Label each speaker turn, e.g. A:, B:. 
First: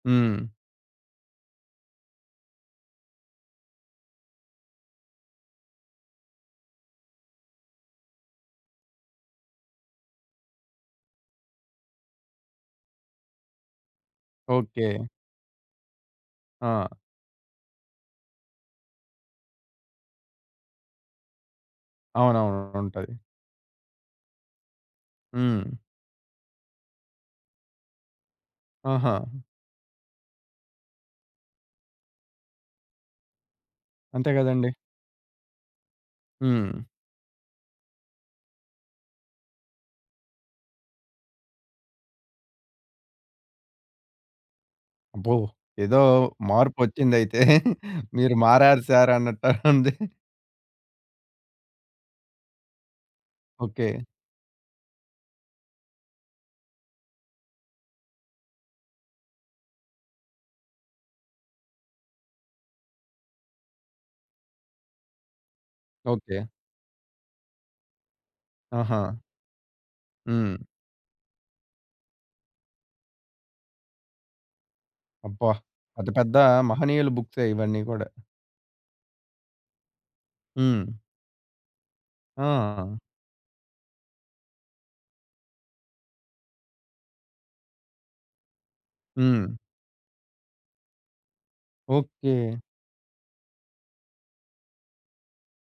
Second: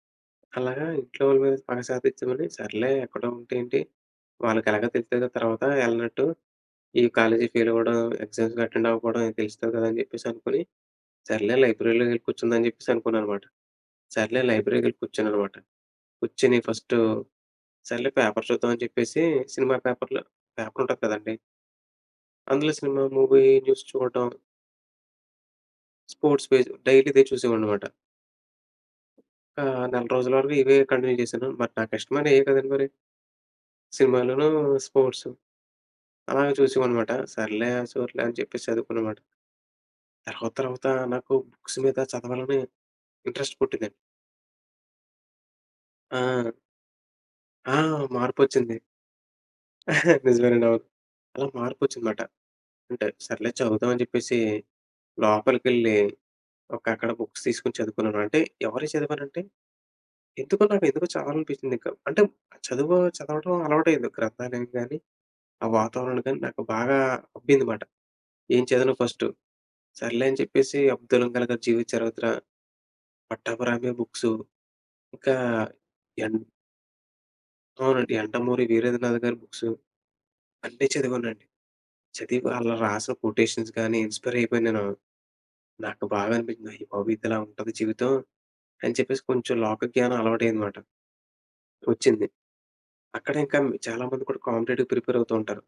A: హ్మ్.
B: అలాగా ఇంట్లో వాళ్ళ మీద స్పాష అది చిన్నది సర్లే ఎక్కడో ఉంటే ఏంటి వాళ్ళకెలాగో తెలుస్తది కదా! తర్వాత ఎళ్ళనట్టు. ఈ కాలేజీ ఫెయిల్ అవ్వడం ఎగ్జామ్స్‌కి అటెండ్ అవ్వకపోవడం తెలుస్తది కదా! అని చెప్పేసనుకుని సర్లే లైబ్రరీలోకి ఎళ్ళి కూర్చుందాం అని చెప్పేసి అనుకున్నా అనమాట. సర్లే లైబ్రరీకి ఎళ్ళి
A: ఓకే.
B: కూర్చొన్నానమాట. కూర్చొని
A: ఆ!
B: ఫస్ట్ సర్లే పేపర్ చూద్దాం అని చెప్పేసి సినిమా పేపర్లో పేపర్ ఉంటుంది కదండీ!
A: అవునవును.
B: అందులో సినిమా
A: ఉంటది.
B: మూవీ న్యూస్ చూడటం.
A: హ్మ్.
B: స్పోర్ట్స్ పేజ్ డైలీ ఇదే చూసేవాడిననమాట.
A: ఆహా!
B: ఆహ్, నెల రోజుల వరకు ఇవే కంటిన్యూ చేశాను. మరి నాకిష్టమైన ఇవే కదండి! మరి.
A: అంతే
B: సినిమాలను
A: కదండీ.
B: స్పోర్ట్సు. అలాగే
A: హ్మ్.
B: చూసావాడిననమాట. సర్లే సర్లే అని చెప్పేసి చదువుకుననమాట. తర్వాతర్వాత నాకు బుక్స్ మీద చదవాలని ఇంట్రెస్ట్ పుట్టిందండి.
A: అబ్బో! ఏదో
B: ఆ!
A: మార్పొచ్చిందైతే.
B: ఆ!
A: మీరు
B: మార్పు వచ్చింది.
A: మారారు సార్ అన్నట్టు ఉంది.
B: నిజమేనండి. అవును. అలా మార్పొచ్చింది మాట. అంటే సర్లే చదువుదాం
A: ఓకే.
B: అని చెప్పేసి లోపలికెళ్లి ఒక అక్కడ బుక్స్ తీసుకొని చదువుకున్నాను. అంటే ఎవరియ్యి చదివానంటే ఎందుకో నాకు ఎందుకో చదవాలనిపించిందింక. అంటే చదువు చదవడం అలవాటయ్యింది. గ్రంథాలయం గాని ఆ వాతావరణం గాని
A: ఓకే.
B: నాకు బాగా అబ్బిందిమాట. ఏం చదవిన
A: ఆహా!
B: ఫస్ట్ సర్లే అని
A: హ్మ్.
B: చెప్పేసి 'అబ్దుల్‌కలామ్' గారి జీవితం చరిత్ర 'పట్టాబి రామయ్య' బుక్సు ఒక
A: అబ్బా! అది పెద్ద
B: ఎన్
A: మహనీయుల బుక్సే ఇవన్నీ కూడా.
B: అవునండి. 'యండమూరి వీరేంద్రనాథ్' గారి బుక్సు. అన్నీ
A: హ్మ్.
B: చదివానండి. చదివి అలా
A: ఆ!
B: రాసిన కొటేషన్స్ గాని ఇన్స్పైర్ అయిపోయాను నేను. నాకు బాగా అనిపించింది. అయ్యిబాబోయి! ఇదిలా ఉంటది జీవితం అని చెప్పేసి
A: హ్మ్.
B: కొంచెం లోక జ్ఞానం అలవాటయ్యిందిమాట. వచ్చింది.
A: ఓకే.
B: అక్కడ ఇంకా చాలామంది కూడా కాంపిటేటివ్ ప్రిపేర్ అవుతూ ఉంటారు.